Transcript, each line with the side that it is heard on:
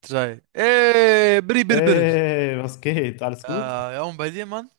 right: Drei. Ey, biri, biri, biri.
left: Ey, was geht? Alles
right: Äh,
left: gut?
right: ja, und bei dir, Mann?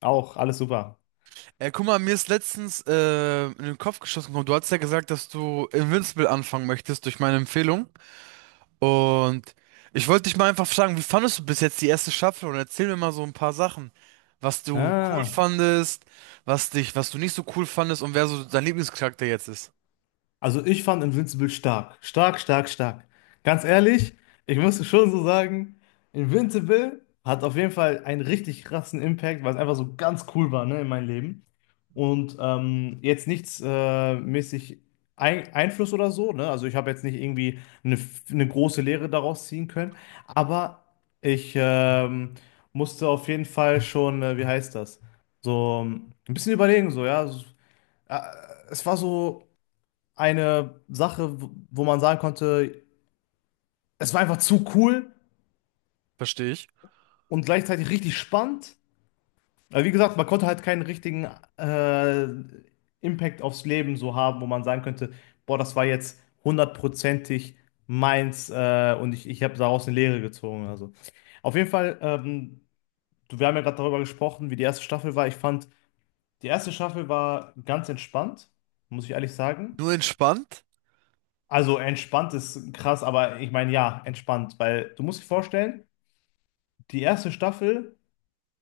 left: Auch, alles super.
right: Ey, guck mal, mir ist letztens in den Kopf geschossen gekommen. Du hast ja gesagt, dass du Invincible anfangen möchtest durch meine Empfehlung. Und ich wollte dich mal einfach fragen, wie fandest du bis jetzt die erste Staffel? Und erzähl mir mal so ein paar Sachen, was du cool
left: Ah,
right: fandest, was du nicht so cool fandest und wer so dein Lieblingscharakter jetzt ist.
left: Also ich fand Invincible stark. Stark, stark, stark. Ganz ehrlich, ich muss schon so sagen, Invincible hat auf jeden Fall einen richtig krassen Impact, weil es einfach so ganz cool war, ne, in meinem Leben. Und jetzt nichts mäßig ein Einfluss oder so, ne? Also ich habe jetzt nicht irgendwie eine große Lehre daraus ziehen können, aber ich musste auf jeden Fall schon, wie heißt das? So ein bisschen überlegen, so, ja. So, äh, es war so eine Sache, wo man sagen konnte, es war einfach zu cool
right: Verstehe ich.
left: und gleichzeitig richtig spannend. Aber wie gesagt, man konnte halt keinen richtigen äh, Impact aufs Leben so haben, wo man sagen könnte, boah, das war jetzt hundertprozentig meins und ich habe daraus eine Lehre gezogen. Also auf jeden Fall, wir haben ja gerade darüber gesprochen, wie die erste Staffel war. Ich fand, die erste Staffel war ganz entspannt, muss ich ehrlich sagen.
right: Nur entspannt
left: Also entspannt ist krass, aber ich meine ja, entspannt, weil du musst dir vorstellen, die erste Staffel,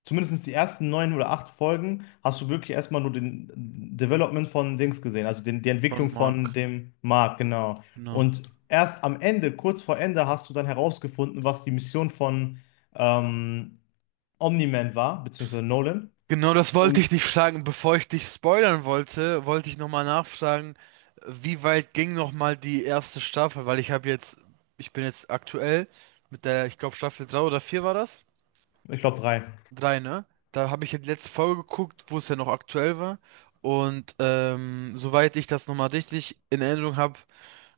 left: zumindest die ersten neun oder acht Folgen, hast du wirklich erstmal nur den Development von Dings gesehen, also die
right: von
left: Entwicklung von
right: Mark.
left: dem Mark, genau.
right: Genau.
left: Und erst am Ende, kurz vor Ende, hast du dann herausgefunden, was die Mission von ähm, Omni-Man war, beziehungsweise Nolan.
right: Genau, das wollte
left: Und
right: ich dich fragen. Bevor ich dich spoilern wollte, wollte ich nochmal nachfragen, wie weit ging nochmal die erste Staffel? Weil ich bin jetzt aktuell mit der, ich glaube Staffel 3 oder 4 war das?
left: ich glaube drei.
right: 3, ne? Da habe ich ja die letzte Folge geguckt, wo es ja noch aktuell war. Und soweit ich das nochmal richtig in Erinnerung habe,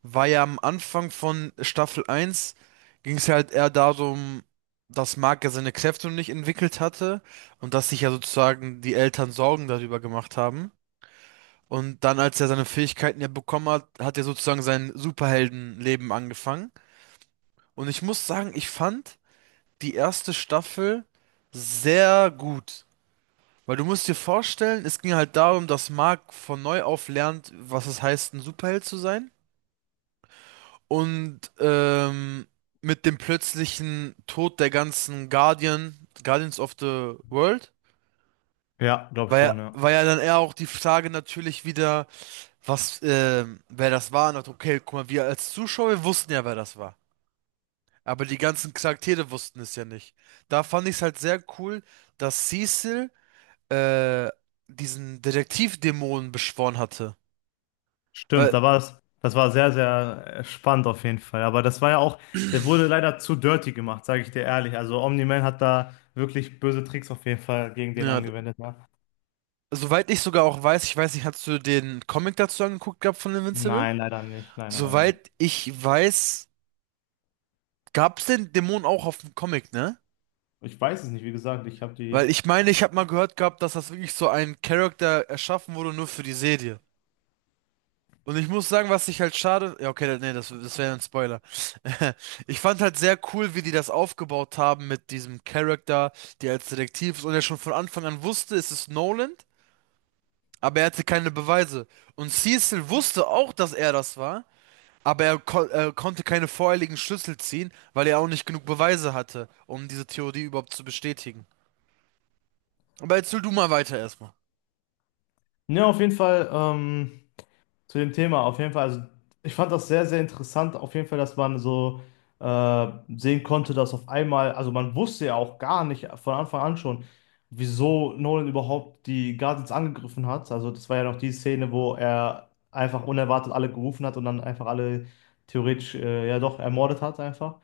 right: war ja am Anfang von Staffel eins ging es halt eher darum, dass Mark ja seine Kräfte noch nicht entwickelt hatte und dass sich ja sozusagen die Eltern Sorgen darüber gemacht haben. Und dann, als er seine Fähigkeiten ja bekommen hat, hat er sozusagen sein Superheldenleben angefangen. Und ich muss sagen, ich fand die erste Staffel sehr gut. Weil du musst dir vorstellen, es ging halt darum, dass Mark von neu auf lernt, was es heißt, ein Superheld zu sein. Und mit dem plötzlichen Tod der ganzen Guardians of the World,
left: Ja, glaube schon, ja.
right: war ja dann eher auch die Frage natürlich wieder, wer das war. Und dachte, okay, guck mal, wir als Zuschauer wussten ja, wer das war. Aber die ganzen Charaktere wussten es ja nicht. Da fand ich es halt sehr cool, dass Cecil äh, diesen Detektivdämonen beschworen hatte.
left: Stimmt,
right: Weil,
left: da war es, das war sehr, sehr spannend auf jeden Fall. Aber das war ja auch, der wurde leider zu dirty gemacht, sage ich dir ehrlich. Also Omni-Man hat da wirklich böse Tricks auf jeden Fall gegen den
right: ja,
left: angewendet, ne?
right: soweit ich sogar auch weiß, ich weiß nicht, hast du den Comic dazu angeguckt gehabt von Invincible?
left: Nein, leider nicht. Nein, nein, leider nicht.
right: Soweit ich weiß, gab es den Dämon auch auf dem Comic, ne?
left: Ich weiß es nicht, wie gesagt, ich habe
right: Weil
left: die.
right: ich meine, ich habe mal gehört gehabt, dass das wirklich so ein Charakter erschaffen wurde nur für die Serie. Und ich muss sagen, was ich halt schade. Ja, okay, nee, das wäre ein Spoiler. Ich fand halt sehr cool, wie die das aufgebaut haben mit diesem Charakter, der als Detektiv ist und der schon von Anfang an wusste, es ist Nolan, aber er hatte keine Beweise. Und Cecil wusste auch, dass er das war. Aber er, ko konnte keine vorherigen Schlüssel ziehen, weil er auch nicht genug Beweise hatte, um diese Theorie überhaupt zu bestätigen. Aber jetzt erzähl du mal weiter erstmal.
left: Ne, auf jeden Fall, zu dem Thema, auf jeden Fall. Also ich fand das sehr, sehr interessant, auf jeden Fall, dass man so äh, sehen konnte, dass auf einmal, also man wusste ja auch gar nicht von Anfang an schon, wieso Nolan überhaupt die Guardians angegriffen hat. Also das war ja noch die Szene, wo er einfach unerwartet alle gerufen hat und dann einfach alle theoretisch, ja doch, ermordet hat einfach.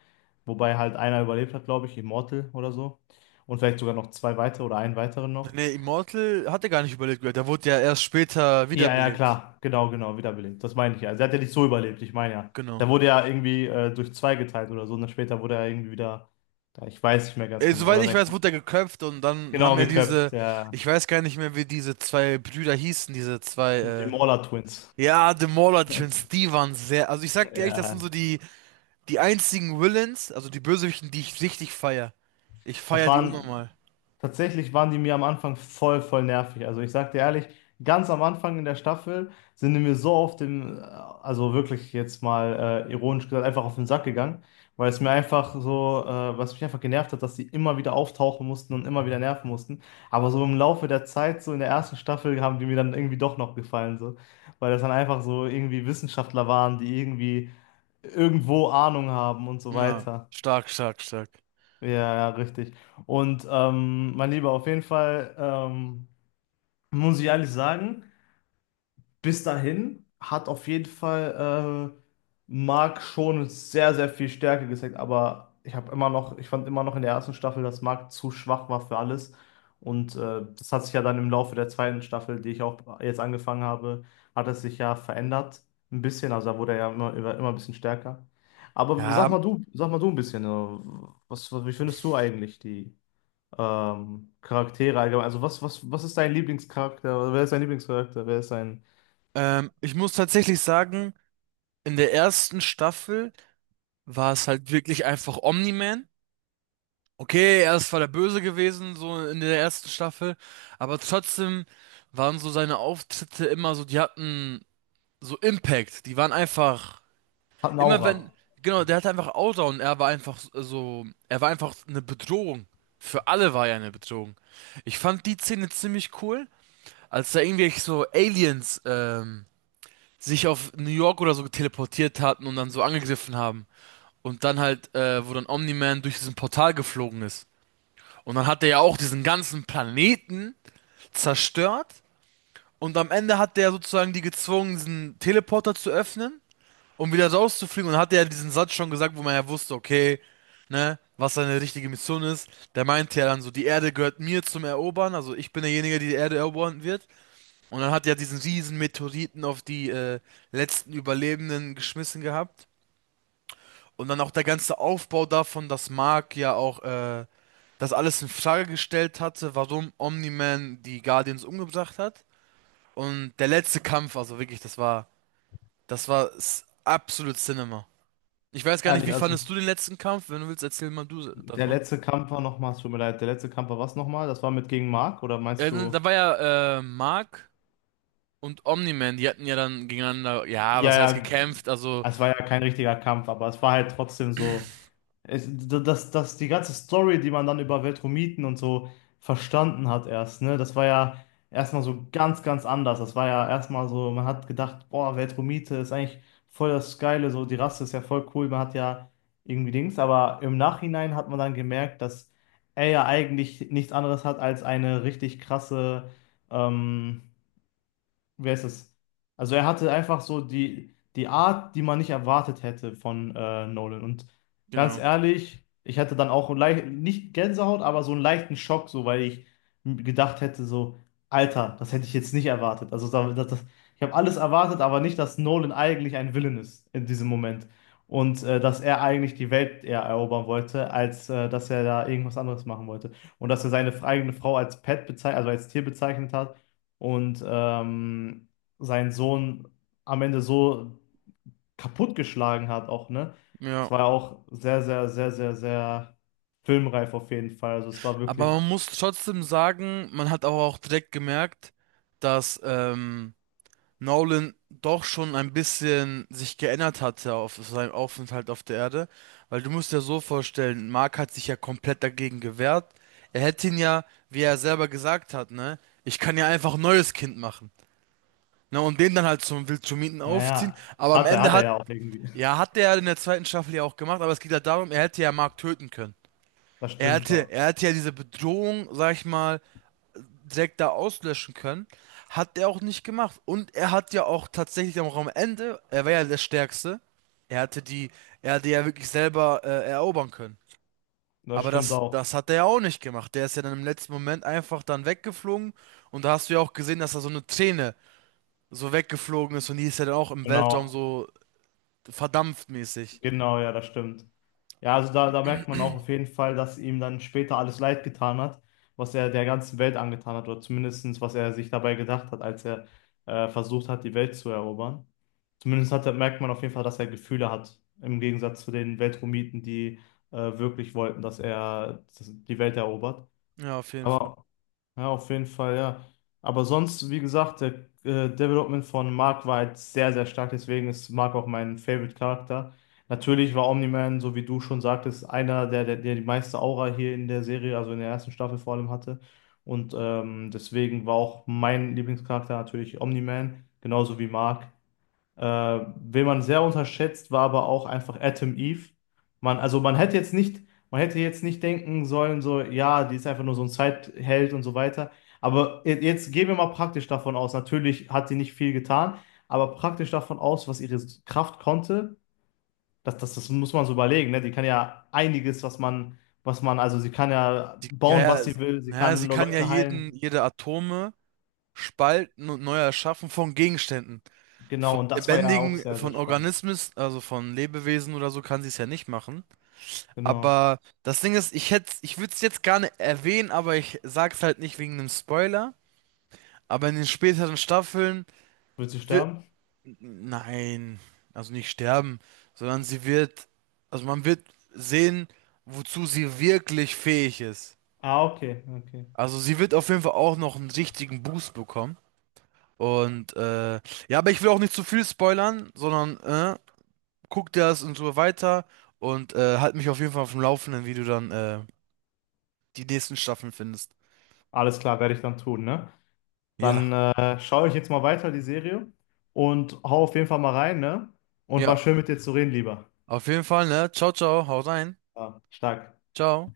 left: Wobei halt einer überlebt hat, glaube ich, Immortal oder so. Und vielleicht sogar noch zwei weitere oder einen weiteren noch.
right: Nee, Immortal hat er gar nicht überlebt gehört. Er wurde ja erst später
left: Ja, ja,
right: wiederbelebt.
left: klar. Genau, genau, wiederbelebt. Das meine ich ja. Sie hat ja nicht so überlebt, ich meine ja.
right: Genau.
left: Der wurde ja irgendwie durch zwei geteilt oder so. Und dann später wurde er irgendwie wieder, da, ich weiß nicht mehr ganz genau,
right: Soweit
left: oder
right: ich
left: sein
right: weiß,
left: Kopf.
right: wurde er geköpft und dann haben
left: Genau,
right: ja
left: geköpft,
right: diese,
left: der,
right: ich weiß gar nicht mehr, wie diese zwei Brüder hießen,
left: den Mauler Twins.
right: ja, The Mauler Twins, die waren sehr, also ich sag dir echt, das sind
left: Ja.
right: so die, die einzigen Villains, also die Bösewichten, die ich richtig feier. Ich
left: Das
right: feier die
left: waren,
right: unnormal.
left: tatsächlich waren die mir am Anfang voll, voll nervig. Also ich sag dir ehrlich, ganz am Anfang in der Staffel sind die mir so auf den, also wirklich jetzt mal ironisch gesagt, einfach auf den Sack gegangen, weil es mir einfach so, was mich einfach genervt hat, dass die immer wieder auftauchen mussten und immer wieder nerven mussten. Aber so im Laufe der Zeit, so in der ersten Staffel, haben die mir dann irgendwie doch noch gefallen, so, weil das dann einfach so irgendwie Wissenschaftler waren, die irgendwie irgendwo Ahnung haben und so
right: Ja,
left: weiter.
right: stark, stark, stark.
left: Ja, ja, richtig. Und mein Lieber, auf jeden Fall muss ich ehrlich sagen, bis dahin hat auf jeden Fall Mark schon sehr, sehr viel Stärke gezeigt. Aber ich habe immer noch, ich fand immer noch in der ersten Staffel, dass Mark zu schwach war für alles. Und das hat sich ja dann im Laufe der zweiten Staffel, die ich auch jetzt angefangen habe, hat es sich ja verändert. Ein bisschen, also da wurde er ja immer, immer, immer ein bisschen stärker. Aber
right: Ja,
left: sag mal du ein bisschen, was, wie findest du eigentlich die? Charaktere allgemein. Also was ist dein Lieblingscharakter? Wer ist dein Lieblingscharakter? Wer ist dein...
right: ich muss tatsächlich sagen, in der ersten Staffel war es halt wirklich einfach Omni-Man. Okay, er ist zwar der Böse gewesen, so in der ersten Staffel, aber trotzdem waren so seine Auftritte immer so, die hatten so Impact. Die waren einfach,
left: Hat eine
right: immer wenn,
left: Aura.
right: genau, der hatte einfach Outdown, er war einfach so, er war einfach eine Bedrohung. Für alle war er eine Bedrohung. Ich fand die Szene ziemlich cool, als da irgendwelche so Aliens, sich auf New York oder so teleportiert hatten und dann so angegriffen haben. Und dann halt, wo dann Omni-Man durch diesen Portal geflogen ist. Und dann hat er ja auch diesen ganzen Planeten zerstört. Und am Ende hat der sozusagen die gezwungen, diesen Teleporter zu öffnen, um wieder rauszufliegen. Und dann hat er ja diesen Satz schon gesagt, wo man ja wusste, okay, ne, was seine richtige Mission ist. Der meinte ja dann so, die Erde gehört mir zum Erobern. Also ich bin derjenige, der die Erde erobern wird. Und dann hat er diesen riesen Meteoriten auf die letzten Überlebenden geschmissen gehabt. Und dann auch der ganze Aufbau davon, dass Mark ja auch das alles in Frage gestellt hatte, warum Omni-Man die Guardians umgebracht hat. Und der letzte Kampf, also wirklich, das war absolut Cinema. Ich weiß gar nicht,
left: Ehrlich,
right: wie fandest
left: also.
right: du den letzten Kampf? Wenn du willst, erzähl mal du
left: Der
right: davon.
left: letzte Kampf war nochmal, es tut mir leid, der letzte Kampf war was nochmal? Das war mit gegen Mark oder meinst
right: Äh, da
left: du?
right: war ja äh, Mark und Omni-Man, die hatten ja dann gegeneinander, ja,
left: Ja,
right: was heißt
left: ja,
right: gekämpft, also,
left: es war ja kein richtiger Kampf, aber es war halt trotzdem so. Die ganze Story, die man dann über Veltromiten und so verstanden hat erst, ne? Das war ja erstmal so ganz, ganz anders. Das war ja erstmal so, man hat gedacht, boah, Veltromite ist eigentlich voll das Geile, so die Rasse ist ja voll cool, man hat ja irgendwie Dings, aber im Nachhinein hat man dann gemerkt, dass er ja eigentlich nichts anderes hat als eine richtig krasse, ähm, wer ist es? Also er hatte einfach so die Art, die man nicht erwartet hätte von Nolan. Und ganz
right: genau,
left: ehrlich, ich hatte dann auch leicht, nicht Gänsehaut, aber so einen leichten Schock, so weil ich gedacht hätte, so, Alter, das hätte ich jetzt nicht erwartet. Also ich habe alles erwartet, aber nicht, dass Nolan eigentlich ein Villain ist in diesem Moment. Und dass er eigentlich die Welt eher erobern wollte, als dass er da irgendwas anderes machen wollte. Und dass er seine eigene Frau als Pet bezeichnet, also als Tier bezeichnet hat und seinen Sohn am Ende so kaputtgeschlagen hat auch, ne? Es
right: ja.
left: war auch sehr, sehr, sehr, sehr, sehr filmreif auf jeden Fall. Also es war
right: Aber
left: wirklich,
right: man muss trotzdem sagen, man hat aber auch direkt gemerkt, dass Nolan doch schon ein bisschen sich geändert hatte auf seinem Aufenthalt auf der Erde. Weil du musst dir so vorstellen, Mark hat sich ja komplett dagegen gewehrt. Er hätte ihn ja, wie er selber gesagt hat, ne, ich kann ja einfach ein neues Kind machen. Ne, und den dann halt zum Wildschumieten aufziehen.
left: naja, hat er ja auch irgendwie.
right: Ja, hat er in der zweiten Staffel ja auch gemacht, aber es geht ja darum, er hätte ja Mark töten können.
left: Das stimmt, ja.
right: Er hätte ja diese Bedrohung, sag ich mal, Zack da auslöschen können. Hat er auch nicht gemacht. Und er hat ja auch tatsächlich auch am Ende, er war ja der Stärkste. Er hatte die, er hatte ja wirklich selber erobern können.
left: Das
right: Aber
left: stimmt auch.
right: das hat er ja auch nicht gemacht. Der ist ja dann im letzten Moment einfach dann weggeflogen. Und da hast du ja auch gesehen, dass da so eine Träne so weggeflogen ist. Und die ist ja dann auch im Weltraum
left: Genau.
right: so verdampft mäßig.
left: Genau, ja, das stimmt. Ja, also da, da merkt man auch auf jeden Fall, dass ihm dann später alles leid getan hat, was er der ganzen Welt angetan hat, oder zumindestens was er sich dabei gedacht hat, als er versucht hat, die Welt zu erobern. Zumindest hat, er- merkt man auf jeden Fall, dass er Gefühle hat, im Gegensatz zu den Weltromiten, die wirklich wollten, dass er dass die Welt erobert.
right: Ja, auf jeden Fall.
left: Aber ja, auf jeden Fall, ja. Aber sonst, wie gesagt, der Development von Mark war halt sehr, sehr stark. Deswegen ist Mark auch mein Favorite-Charakter. Natürlich war Omni-Man, so wie du schon sagtest, einer, der die meiste Aura hier in der Serie, also in der ersten Staffel vor allem hatte. Und deswegen war auch mein Lieblingscharakter natürlich Omni-Man, genauso wie Mark. Wen man sehr unterschätzt, war aber auch einfach Adam Eve. Also man hätte jetzt nicht, man hätte jetzt nicht denken sollen, so, ja, die ist einfach nur so ein Zeitheld und so weiter. Aber jetzt gehen wir mal praktisch davon aus. Natürlich hat sie nicht viel getan, aber praktisch davon aus, was ihre Kraft konnte, das muss man so überlegen, ne? Die kann ja einiges, was man, also sie kann ja
right: Die, ja,
left: bauen, was
right: ja,
left: sie will, sie
right: naja, sie
left: kann
right: kann ja
left: Leute
right: jeden,
left: heilen.
right: jede Atome spalten und neu erschaffen von Gegenständen. Von
left: Genau, und das war ja auch
right: lebendigen,
left: sehr, sehr
right: von
left: spannend.
right: Organismus, also von Lebewesen oder so, kann sie es ja nicht machen.
left: Genau.
right: Aber das Ding ist, ich würde es jetzt gerne erwähnen, aber ich sag's halt nicht wegen einem Spoiler. Aber in den späteren Staffeln
left: Wird sie
right: wird,
left: sterben?
right: nein, also nicht sterben, sondern sie wird, also man wird sehen, wozu sie wirklich fähig ist.
left: Ah, okay, okay.
right: Also sie wird auf jeden Fall auch noch einen richtigen Boost bekommen. Und ja, aber ich will auch nicht zu viel spoilern, sondern guck dir das und so weiter und halt mich auf jeden Fall auf dem Laufenden, wie du dann die nächsten Staffeln findest.
left: Alles klar, werde ich dann tun, ne?
right: Ja,
left: Dann schaue ich jetzt mal weiter die Serie und hau auf jeden Fall mal rein, ne? Und
right: ja,
left: war schön mit dir zu reden, lieber.
right: auf jeden Fall, ne? Ciao, ciao, haut rein.
left: Ja, stark.
right: Ciao.